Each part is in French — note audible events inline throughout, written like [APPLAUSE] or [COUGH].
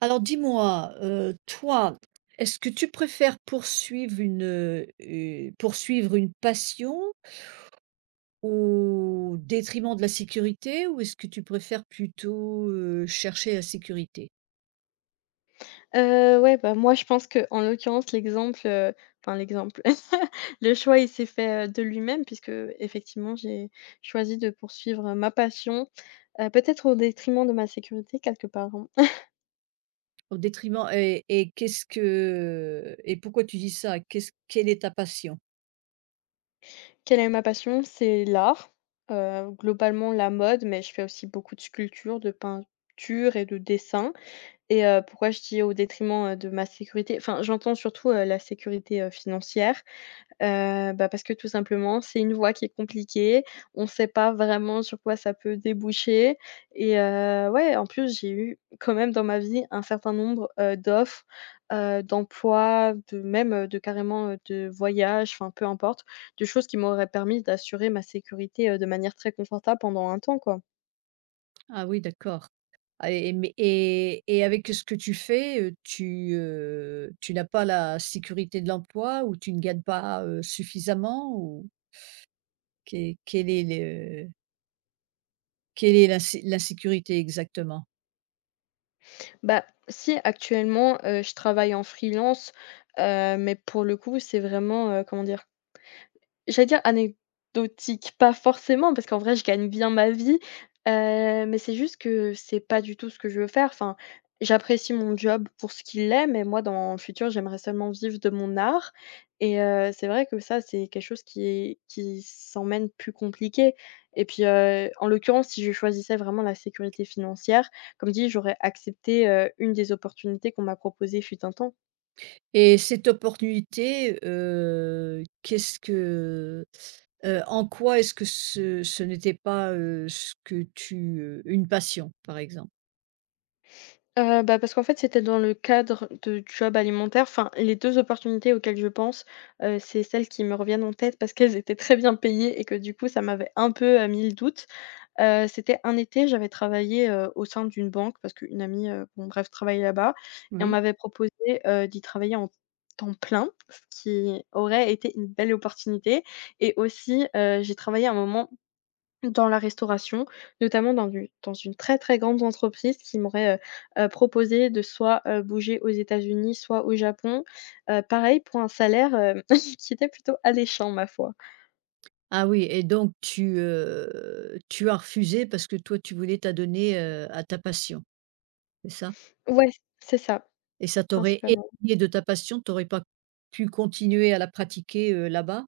Alors dis-moi, toi, est-ce que tu préfères poursuivre poursuivre une passion au détriment de la sécurité? Ou est-ce que tu préfères plutôt, chercher la sécurité? Ouais, bah, moi, je pense que en l'occurrence, l'exemple, enfin l'exemple, [LAUGHS] le choix, il s'est fait, de lui-même puisque effectivement j'ai choisi de poursuivre ma passion, peut-être au détriment de ma sécurité quelque part, hein. [LAUGHS] Au détriment et qu'est-ce que et pourquoi tu dis ça? Qu'est-ce Quelle est ta passion? Quelle est ma passion? C'est l'art, globalement la mode, mais je fais aussi beaucoup de sculpture, de peinture et de dessin et pourquoi je dis au détriment, de ma sécurité? Enfin, j'entends surtout, la sécurité, financière. Bah, parce que tout simplement, c'est une voie qui est compliquée. On ne sait pas vraiment sur quoi ça peut déboucher et ouais, en plus, j'ai eu quand même dans ma vie un certain nombre, d'offres, d'emplois, de même, de carrément, de voyages, enfin peu importe, de choses qui m'auraient permis d'assurer ma sécurité, de manière très confortable pendant un temps, quoi. Ah oui, d'accord. Et avec ce que tu fais, tu n'as pas la sécurité de l'emploi ou tu ne gagnes pas, suffisamment ou? Qué Quel est le quelle est l'insécurité exactement? Bah, si actuellement, je travaille en freelance, mais pour le coup, c'est vraiment, comment dire? J'allais dire anecdotique, pas forcément, parce qu'en vrai, je gagne bien ma vie, mais c'est juste que c'est pas du tout ce que je veux faire. Enfin, j'apprécie mon job pour ce qu'il est, mais moi, dans le futur, j'aimerais seulement vivre de mon art et c'est vrai que ça, c'est quelque chose qui est qui s'emmène plus compliqué et puis, en l'occurrence, si je choisissais vraiment la sécurité financière, comme dit, j'aurais accepté, une des opportunités qu'on m'a proposées fut un temps. Et cette opportunité, qu'est-ce que en quoi est-ce que ce n'était pas, une passion, par exemple? Bah, parce qu'en fait, c'était dans le cadre de jobs alimentaires. Enfin, les 2 opportunités auxquelles je pense, c'est celles qui me reviennent en tête parce qu'elles étaient très bien payées et que du coup, ça m'avait un peu, mis le doute. C'était un été, j'avais travaillé, au sein d'une banque parce qu'une amie, bon bref, travaillait là-bas et on Oui. m'avait proposé, d'y travailler en temps plein, ce qui aurait été une belle opportunité et aussi, j'ai travaillé un moment dans la restauration, notamment dans une très, très grande entreprise qui m'aurait, proposé de soit, bouger aux États-Unis, soit au Japon. Pareil pour un salaire, [LAUGHS] qui était plutôt alléchant ma foi. Ah oui et donc tu as refusé parce que toi tu voulais t'adonner, à ta passion, c'est ça? Ouais, c'est ça, Et ça t'aurait principalement. éloignée de ta passion, tu aurais pas pu continuer à la pratiquer, là-bas?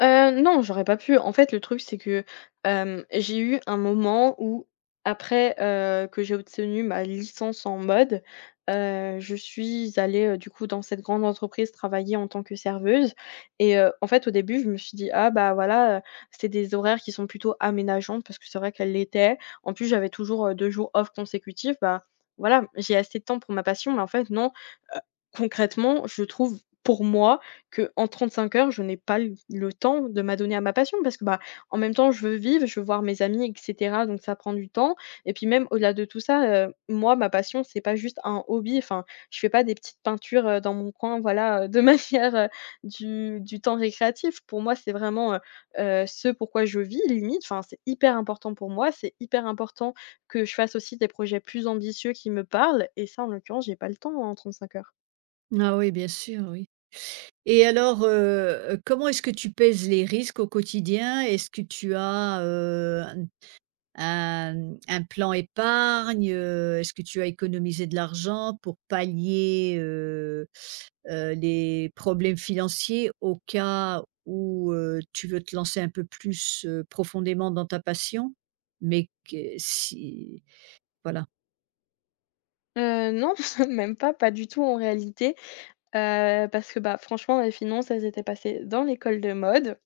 Non, j'aurais pas pu. En fait, le truc, c'est que, j'ai eu un moment où après, que j'ai obtenu ma licence en mode, je suis allée, du coup, dans cette grande entreprise travailler en tant que serveuse et en fait, au début, je me suis dit: «Ah bah, voilà, c'est des horaires qui sont plutôt aménageants» parce que c'est vrai qu'elle l'était. En plus, j'avais toujours, 2 jours off consécutifs. Bah, voilà, j'ai assez de temps pour ma passion, mais en fait, non, concrètement, je trouve, pour moi, que en 35 heures, je n'ai pas l le temps de m'adonner à ma passion parce que, bah, en même temps, je veux vivre, je veux voir mes amis et cetera, donc ça prend du temps et puis même au-delà de tout ça, moi, ma passion, c'est pas juste un hobby, enfin, je fais pas des petites peintures, dans mon coin, voilà, de [LAUGHS] manière, du temps récréatif. Pour moi, c'est vraiment, ce pourquoi je vis limite, enfin, c'est hyper important pour moi, c'est hyper important que je fasse aussi des projets plus ambitieux qui me parlent et ça, en l'occurrence, j'ai pas le temps hein, en 35 heures. Ah oui, bien sûr, oui. Et alors, comment est-ce que tu pèses les risques au quotidien? Est-ce que tu as, un plan épargne? Est-ce que tu as économisé de l'argent pour pallier, les problèmes financiers au cas où, tu veux te lancer un peu plus, profondément dans ta passion? Mais que si voilà, Non, [LAUGHS] même pas, pas du tout en réalité, parce que, bah, franchement, les finances, elles étaient passées dans l'école de mode.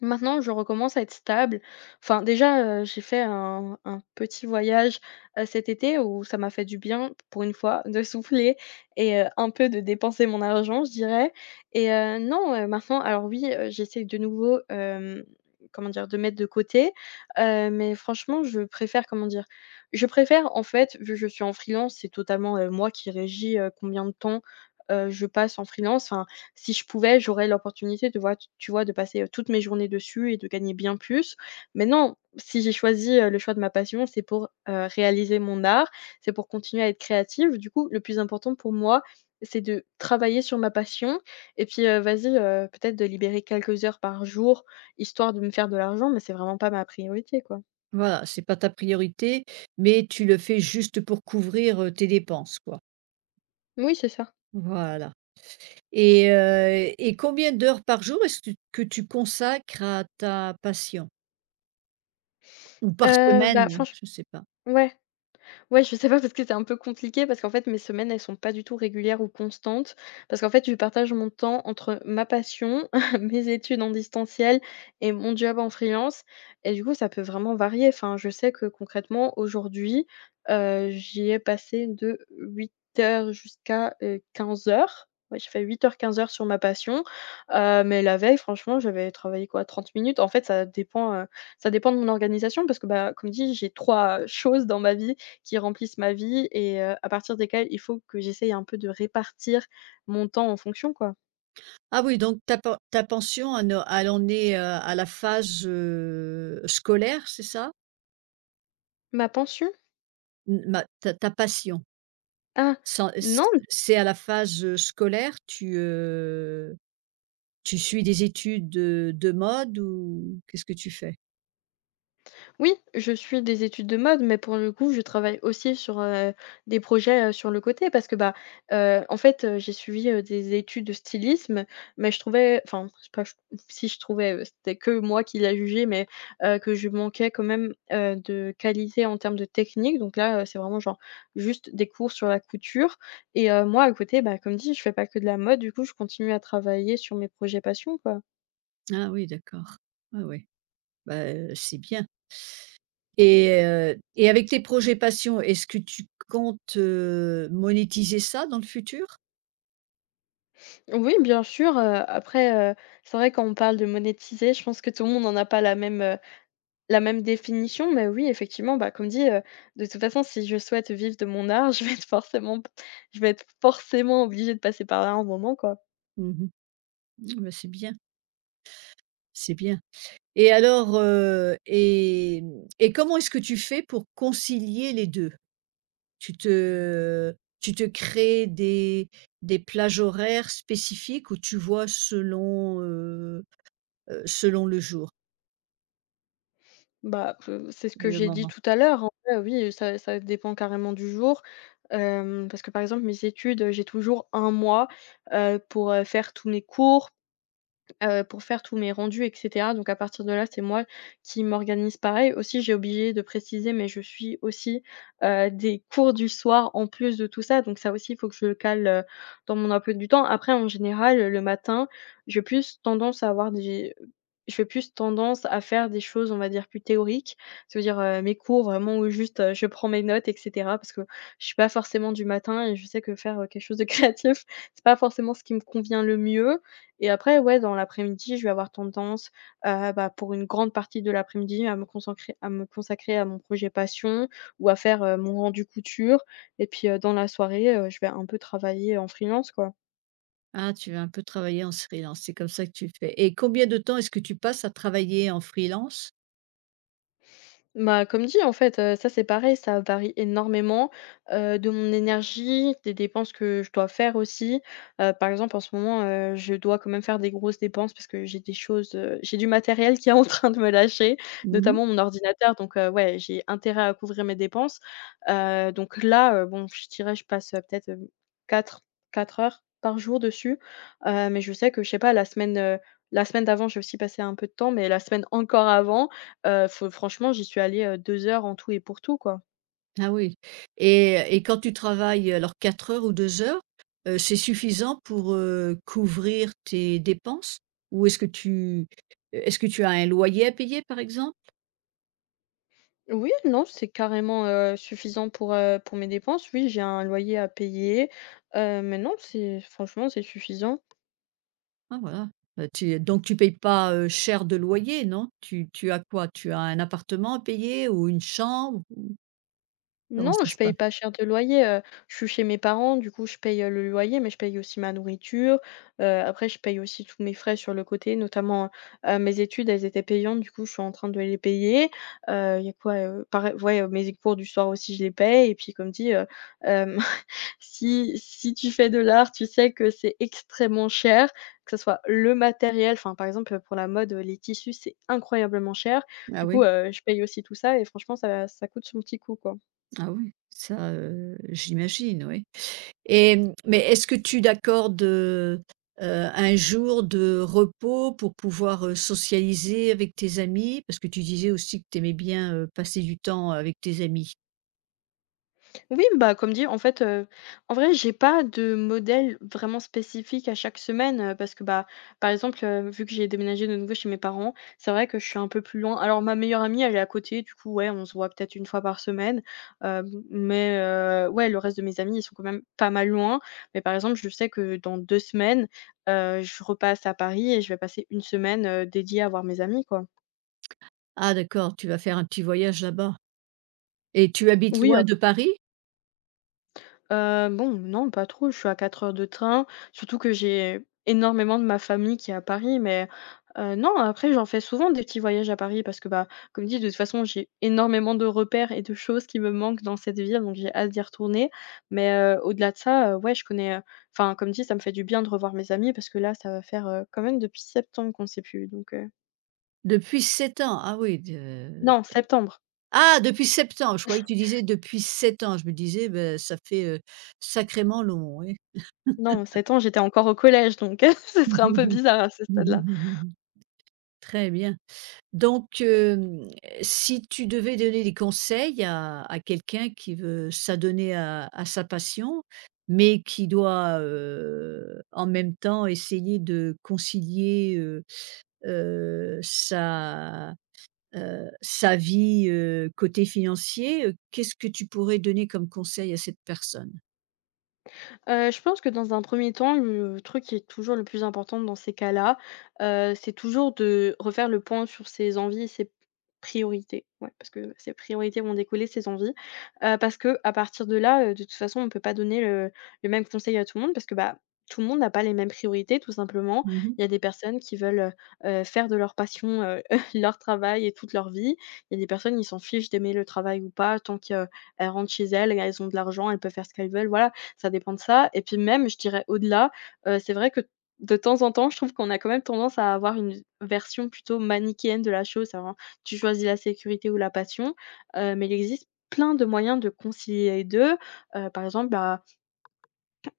Maintenant, je recommence à être stable. Enfin, déjà, j'ai fait un petit voyage, cet été où ça m'a fait du bien, pour une fois, de souffler et un peu de dépenser mon argent, je dirais et non, maintenant alors oui, j'essaye de nouveau, comment dire? De mettre de côté, mais franchement, je préfère, comment dire? Je préfère, en fait, vu que je suis en freelance, c'est totalement, moi qui régis, combien de temps, je passe en freelance. Enfin si je pouvais, j'aurais l'opportunité de voir, tu vois, de passer, toutes mes journées dessus et de gagner bien plus. Mais non, si j'ai choisi, le choix de ma passion, c'est pour, réaliser mon art, c'est pour continuer à être créative. Du coup, le plus important pour moi, c'est de travailler sur ma passion et puis, vas-y, peut-être de libérer quelques heures par jour, histoire de me faire de l'argent, mais c'est vraiment pas ma priorité, quoi. voilà, c'est pas ta priorité, mais tu le fais juste pour couvrir, tes dépenses, quoi. Oui, c'est ça. Voilà. Et combien d'heures par jour est-ce que tu consacres à ta passion? Ou par Bah, semaine? franchement, Je ne sais pas. ouais. Ouais, je sais pas parce que c'est un peu compliqué parce qu'en fait, mes semaines, elles sont pas du tout régulières ou constantes parce qu'en fait, je partage mon temps entre ma passion, [LAUGHS] mes études en distanciel et mon job en freelance et du coup, ça peut vraiment varier. Enfin, je sais que concrètement, aujourd'hui, j'y ai passé de 8 heures jusqu'à, 15 heures. Ouais, j'ai fait 8 heures 15 heures sur ma passion, mais la veille, franchement, j'avais travaillé quoi, 30 minutes? En fait, ça dépend de mon organisation parce que, bah, comme dit, j'ai 3 choses dans ma vie qui remplissent ma vie et à partir desquels il faut que j'essaye un peu de répartir mon temps en fonction, quoi. Ah oui, donc ta pension elle en est, à la phase, scolaire, c'est ça? Ma pension? N Ma ta passion, Ah! sans c Non. c'est à la phase, scolaire? Tu suis des études, de mode ou qu'est-ce que tu fais? Oui, je suis des études de mode, mais pour le coup, je travaille aussi sur, des projets, sur le côté parce que, bah, en fait, j'ai suivi, des études de stylisme, mais je trouvais enfin, je sais pas ch si je trouvais, c'était que moi qui l'a jugé, mais que je manquais quand même, de qualité en termes de technique. Donc là, c'est vraiment genre juste des cours sur la couture et moi à côté, bah, comme dit, je fais pas que de la mode, du coup, je continue à travailler sur mes projets passion, quoi. Ah oui, d'accord. Ah oui, bah, c'est bien. Et avec tes projets passion, est-ce que tu comptes, monétiser ça dans le futur? Oui, bien sûr, après, c'est vrai quand on parle de monétiser, je pense que tout le monde n'en a pas la même, la même définition. Mais oui, effectivement, bah, comme dit, de toute façon, si je souhaite vivre de mon art, [LAUGHS] je vais être forcément obligée de passer par là à un moment, quoi. Mmh mh. Bah, c'est bien et alors, comment est-ce que tu fais pour concilier les deux? Tu te Tu te crées des plages horaires spécifiques où tu vois selon, selon le jour Bah, c'est ce et que le j'ai dit moment? tout à l'heure, en vrai, oui, ça dépend carrément du jour. Parce que, par exemple, mes études, j'ai toujours un mois, pour, faire tous mes cours pour faire tous mes rendus et cetera. Donc à partir de là, c'est moi qui m'organise pareil. Aussi, j'ai obligé de préciser, mais je suis aussi, des cours du soir en plus de tout ça. Donc ça aussi, il faut que je le cale, dans mon emploi du temps. Après, en général, le matin, j'ai plus tendance à avoir des je vais plus tendance à faire des choses, on va dire, plus théoriques. C'est à dire, mes cours vraiment où juste, je prends mes notes et cetera parce que je suis pas forcément du matin et je sais que faire, quelque chose de [LAUGHS] créatif, c'est pas forcément ce qui me convient le mieux. Et après, ouais, dans l'après-midi, je vais avoir tendance, bah, pour une grande partie de l'après-midi, à me consacrer à mon projet passion ou à faire, mon rendu couture et puis, dans la soirée, je vais un peu travailler en freelance, quoi. Ah, tu vas un peu travailler en freelance, c'est comme ça que tu fais et combien de temps est-ce que tu passes à travailler en freelance? Bah, comme dit, en fait, ça, c'est pareil, ça varie énormément, de mon énergie, des dépenses que je dois faire aussi. Par exemple, en ce moment, je dois quand même faire des grosses dépenses parce que j'ai des choses, j'ai du matériel qui est en [LAUGHS] train de me lâcher, Mmh. notamment mon ordinateur. Donc, ouais, j'ai intérêt à couvrir mes dépenses. Donc là, bon, je dirais, je passe, peut-être, quatre 4 heures par jour dessus. Mais je sais que, je sais pas, la semaine d'avant, j'ai aussi passé un peu de temps, mais la semaine encore avant, fe franchement, j'y suis allée, 2 heures en tout et pour tout, quoi. Ah oui et quand tu travailles, alors 4 heures ou 2 heures, c'est suffisant pour, couvrir tes dépenses? Ou est-ce que tu Est-ce que tu as un loyer à payer, par exemple? Oui, non, c'est carrément, suffisant pour mes dépenses. Oui, j'ai un loyer à payer, mais non, c'est franchement, c'est suffisant. Ah voilà, tu donc tu payes pas, cher de loyer, non? Tu as quoi? Tu as un appartement à payer ou une chambre? Comment Non, ça je se paye passe? pas cher de loyer, je suis chez mes parents, du coup je paye, le loyer, mais je paye aussi ma nourriture. Après je paye aussi tous mes frais sur le côté, notamment, mes études, elles étaient payantes, du coup je suis en train de les payer. Il y a quoi, pareil ouais, mes cours du soir aussi, je les paye et puis comme dit, hem, [LAUGHS] si tu fais de l'art, tu sais que c'est extrêmement cher, que ce soit le matériel, enfin par exemple, pour la mode, les tissus, c'est incroyablement cher. Ah Du coup, oui, je paye aussi tout ça et franchement ça coûte son petit coup, quoi. ah oui, ça, j'imagine, oui. Et mmh, mais est-ce que tu d'accordes, heu, un jour de repos pour pouvoir, socialiser avec tes amis? Parce que tu disais aussi que tu aimais bien, passer du temps avec tes amis. Oui, bah, comme dit, en fait, en vrai, j'ai pas de modèle vraiment spécifique à chaque semaine, parce que, bah, par exemple, vu que j'ai déménagé de nouveau chez mes parents, c'est vrai que je suis un peu plus loin. Alors ma meilleure amie, elle est à côté, du coup, ouais, on se voit peut-être une fois par semaine, mais, ouais, le reste de mes amis, ils sont quand même pas mal loin. Mais par exemple, je sais que dans 2 semaines, je repasse à Paris et je vais passer une semaine, dédiée à voir mes amis, quoi. Ah d'accord, tu vas faire un petit voyage là-bas et tu habites Oui, loin de Paris? Bon, non, pas trop, je suis à 4 heures de train, surtout que j'ai énormément de ma famille qui est à Paris, mais non, après, j'en fais souvent des petits voyages à Paris parce que, bah, comme dit, de toute façon, j'ai énormément de repères et de choses qui me manquent dans cette ville, donc j'ai hâte d'y retourner. Mais au-delà de ça, ouais, je connais, enfin, comme dit, ça me fait du bien de revoir mes amis parce que là, ça va faire, quand même depuis septembre qu'on ne s'est plus donc Depuis 7 ans? Ah oui de non, septembre. ah depuis septembre, je croyais que tu [LAUGHS] disais depuis 7 ans. Je me disais, beh, ça fait, sacrément long, oui. Non, 7 ans, j'étais encore au collège, donc [LAUGHS] ce serait un peu bizarre à ce stade-là. [LAUGHS] Très bien. Donc, si tu devais donner des conseils à quelqu'un qui veut s'adonner à sa passion, mais qui doit, en même temps essayer de concilier, heu, sa, sa vie, côté financier, qu'est-ce que tu pourrais donner comme conseil à cette personne? Je pense que dans un premier temps, le truc qui est toujours le plus important dans ces cas-là, c'est toujours de refaire le point sur ses envies et ses priorités. Ouais, parce que ses priorités vont découler de ses envies, parce que à partir de là, de toute façon, on ne peut pas donner le même conseil à tout le monde parce que, bah, tout le monde n'a pas les mêmes priorités, tout simplement. Mmh. Il y a des personnes qui veulent, faire de leur passion, [LAUGHS] leur travail et toute leur vie. Il y a des personnes, qui s'en fichent d'aimer le travail ou pas, tant qu'elles rentrent chez elles et elles ont de l'argent, elles peuvent faire ce qu'elles veulent, voilà, ça dépend de ça et puis même, je dirais au-delà, c'est vrai que de temps en temps, je trouve qu'on a quand même tendance à avoir une version plutôt manichéenne de la chose, hein. Tu choisis la sécurité ou la passion, mais il existe plein de moyens de concilier les 2. Par exemple, bah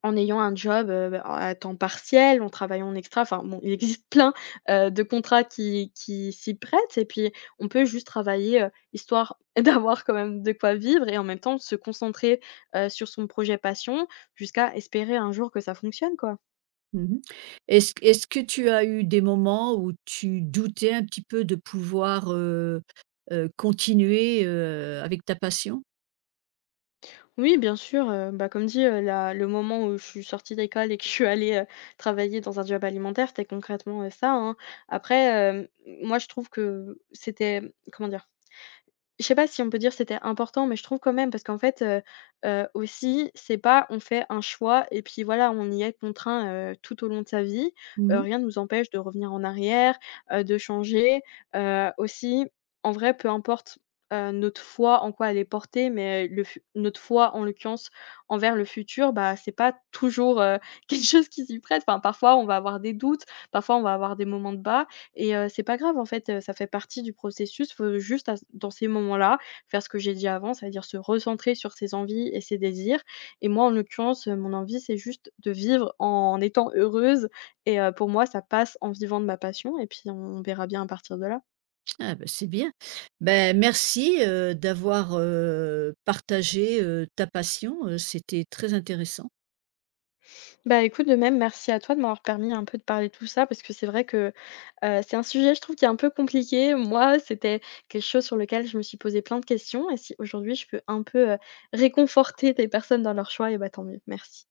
en ayant un job, bah, à temps partiel, en travaillant en extra, enfin bon, il existe plein, de contrats qui s'y prêtent et puis on peut juste travailler, histoire [LAUGHS] d'avoir quand même de quoi vivre et en même temps se concentrer, sur son projet passion jusqu'à espérer un jour que ça fonctionne, quoi. Mmh. Est-ce que tu as eu des moments où tu doutais un petit peu de pouvoir, continuer, avec ta passion? Oui, bien sûr, bah, comme dit, la le moment où je suis sortie d'école et que je suis allée, travailler dans un job alimentaire, c'était concrètement, ça, hein. Après, moi je trouve que c'était, comment dire? Je sais pas si on peut dire c'était important, mais je trouve quand même parce qu'en fait, aussi, c'est pas on fait un choix et puis voilà, on y est contraint, tout au long de sa vie. Mmh. Rien ne nous empêche de revenir en arrière, de changer. Aussi, en vrai, peu importe, notre foi en quoi elle est portée, mais le fu notre foi, en l'occurrence, envers le futur, bah, c'est pas toujours, [LAUGHS] quelque chose qui s'y prête. Enfin, parfois, on va avoir des doutes, parfois, on va avoir des moments de bas et c'est pas grave en fait, ça fait partie du processus. Faut juste à dans ces moments-là, faire ce que j'ai dit avant, c'est-à-dire se recentrer sur ses envies et ses désirs et moi, en l'occurrence, mon envie, c'est juste de vivre en étant heureuse et pour moi, ça passe en vivant de ma passion et puis on verra bien à partir de là. Ah ben c'est bien. Ben merci, d'avoir, partagé, ta passion, c'était très intéressant. Bah, écoute, de même, merci à toi de m'avoir permis un peu de parler de tout ça parce que c'est vrai que, c'est un sujet, je trouve, qui est un peu compliqué. Moi, c'était quelque chose sur lequel je me suis posé plein de questions et si aujourd'hui je peux un peu, réconforter des personnes dans leur choix et bah, tant mieux. Merci.